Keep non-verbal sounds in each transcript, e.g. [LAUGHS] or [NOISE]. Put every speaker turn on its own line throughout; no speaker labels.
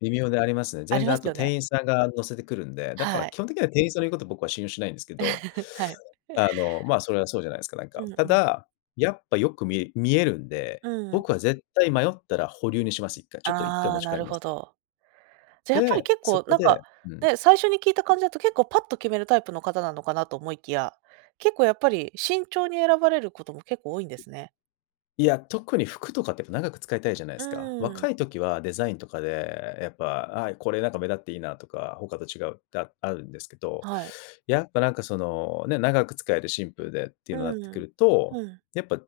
微妙でありますね。
あ
全
り
然
ま
あ
す
と
よ
店
ね。
員さんが乗せてくるんで、だから
は
基
い。
本的には店員さんの言うこと僕は信用しないんですけど、
[LAUGHS] はい。
あの、まあ、それはそうじゃないですか、なんか。
うん
た
うん。
だ、やっぱよく見え見えるんで、
うん。
僕は絶対迷ったら保留にします、一回、ちょっと一回
あ
持
あ、
ち帰
な
り
る
ます。
ほど。じゃやっぱり
で、
結
そ
構
こ
なん
で
か
うん。
ね、最初に聞いた感じだと結構パッと決めるタイプの方なのかなと思いきや、結構やっぱり慎重に選ばれることも結構多いんですね。
いや、特に服とかってやっぱ長く使いたいじゃないで
う
すか。
ーん。
若い時はデザインとかで、やっぱ、あ、これなんか目立っていいなとか、他と違うってあるんですけど、
はい。
やっぱなんかそのね、長く使えるシンプルでってい
う
うのになってく
ん、
ると、
うん。
やっぱ、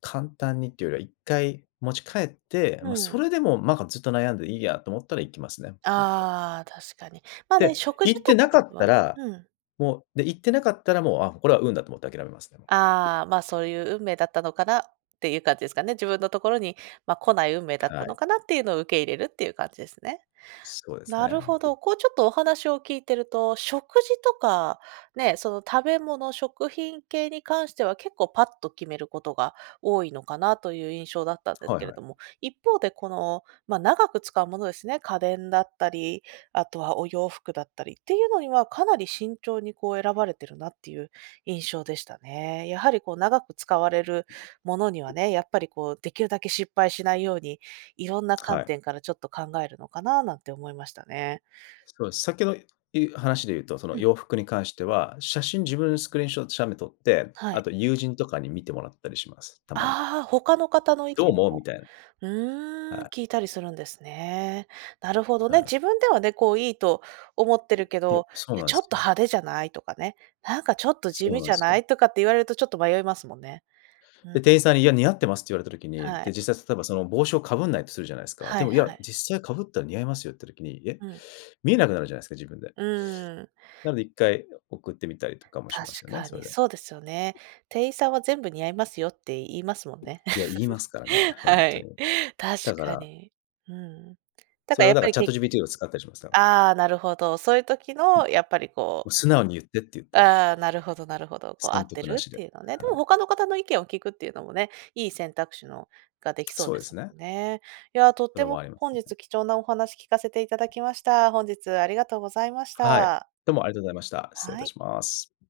簡単にっていうよりは、一回持ち帰って、ま
う
そ
ん。
れでもなんかずっと悩んでいいやと思ったら行きますね。もっかい。
ああ、確かに。まあね、
で、
食事
行っ
と
て
か
無かった
はね、
ら
うん。
もう、で、行って無かったらもう、あ、これは運だと思って諦めますね、もう。
ああま、「そういう運命だったのかな」っていう感じですかね。「自分のところにま来ない運命だっ
は
たの
い。
かな」っていうのを受け入れるっていう感じですね。
そうです
なる
ね。
ほど。こうちょっとお話を聞いてると、食事とか、ね、その食べ物、食品系に関しては結構パッと決めることが多いのかなという印象だったんです
はい
けれ
はい。
ども、一方でこの、ま長く使うものですね。家電だったり。あとはお洋服だったりっていうのにはかなり慎重にこう選ばれているなっていう印象でしたね。やはりこう長く使われるものにはね、やっぱりこうできるだけ失敗しないように、いろんな
は
観
い。
点からちょっと考えるのかななんて思いましたね。
そうです。さっきのい話で言うと、その
うん。
洋服に関しては、写真自分スクリーンショット写メ撮って、
は
あ
い。
と友人とかに見てもらったりします、たまに。
ああ、他の方の意
「どう
見
思う？」み
も
たいな。
う
は
ーん、
い。
聞いたりするんですね。なるほど
は
ね。
い。
自分ではね、こう、いいと思ってるけ
いや、
ど
そ
「い
う
や、
なん
ちょっ
す
と派
よ。
手じゃない？」とかね「なんかちょっと地
そう
味
な
じ
ん
ゃ
す
な
よ。
い？」とかって言われるとちょっと迷いますもんね。うん。
で、店員さんに「いや似合ってます」って言われた時に、
は
で、
い。
実際例えばその帽子をかぶんないとするじゃないですか。
は
で
い
も、い
は
や、
い。
実際かぶったら似合いますよって時に、え、
うん。
見えなくなるじゃないですか、自分で。
うーん。
なので一回送ってみたりとかもし
確
ますよね、
か
それ
に
で。
そうですよね。店員さんは全部似合いますよって言いますもんね。
いや、言いま
[LAUGHS]
すからね、ほん
は
と
い、
に。
確
だか
か
ら
に。うん。だ
そ
か
れ
ら
は
やっ
だか
ぱ
ら
りけ
ChatGPT を使ったりしますから。
ああ、なるほど、そういう時
も
のやっぱりこう
う「素直に言って」って言って。
ああ、なるほどなるほど。こう合
損
って
得な
る
し
っ
で、
ていうのね。で
は
も
い。
他の方の意見を聞くっていうのもね、いい選択肢のができそう
そう
で
で
す
すね。
もんね。いや、とっ
それ
て
は
も
あります
本日
ね。
貴重なお話聞かせていただきました。本日ありがとうございまし
はい、
た。
どうもありがとうございました。失礼い
は
た
い。
します。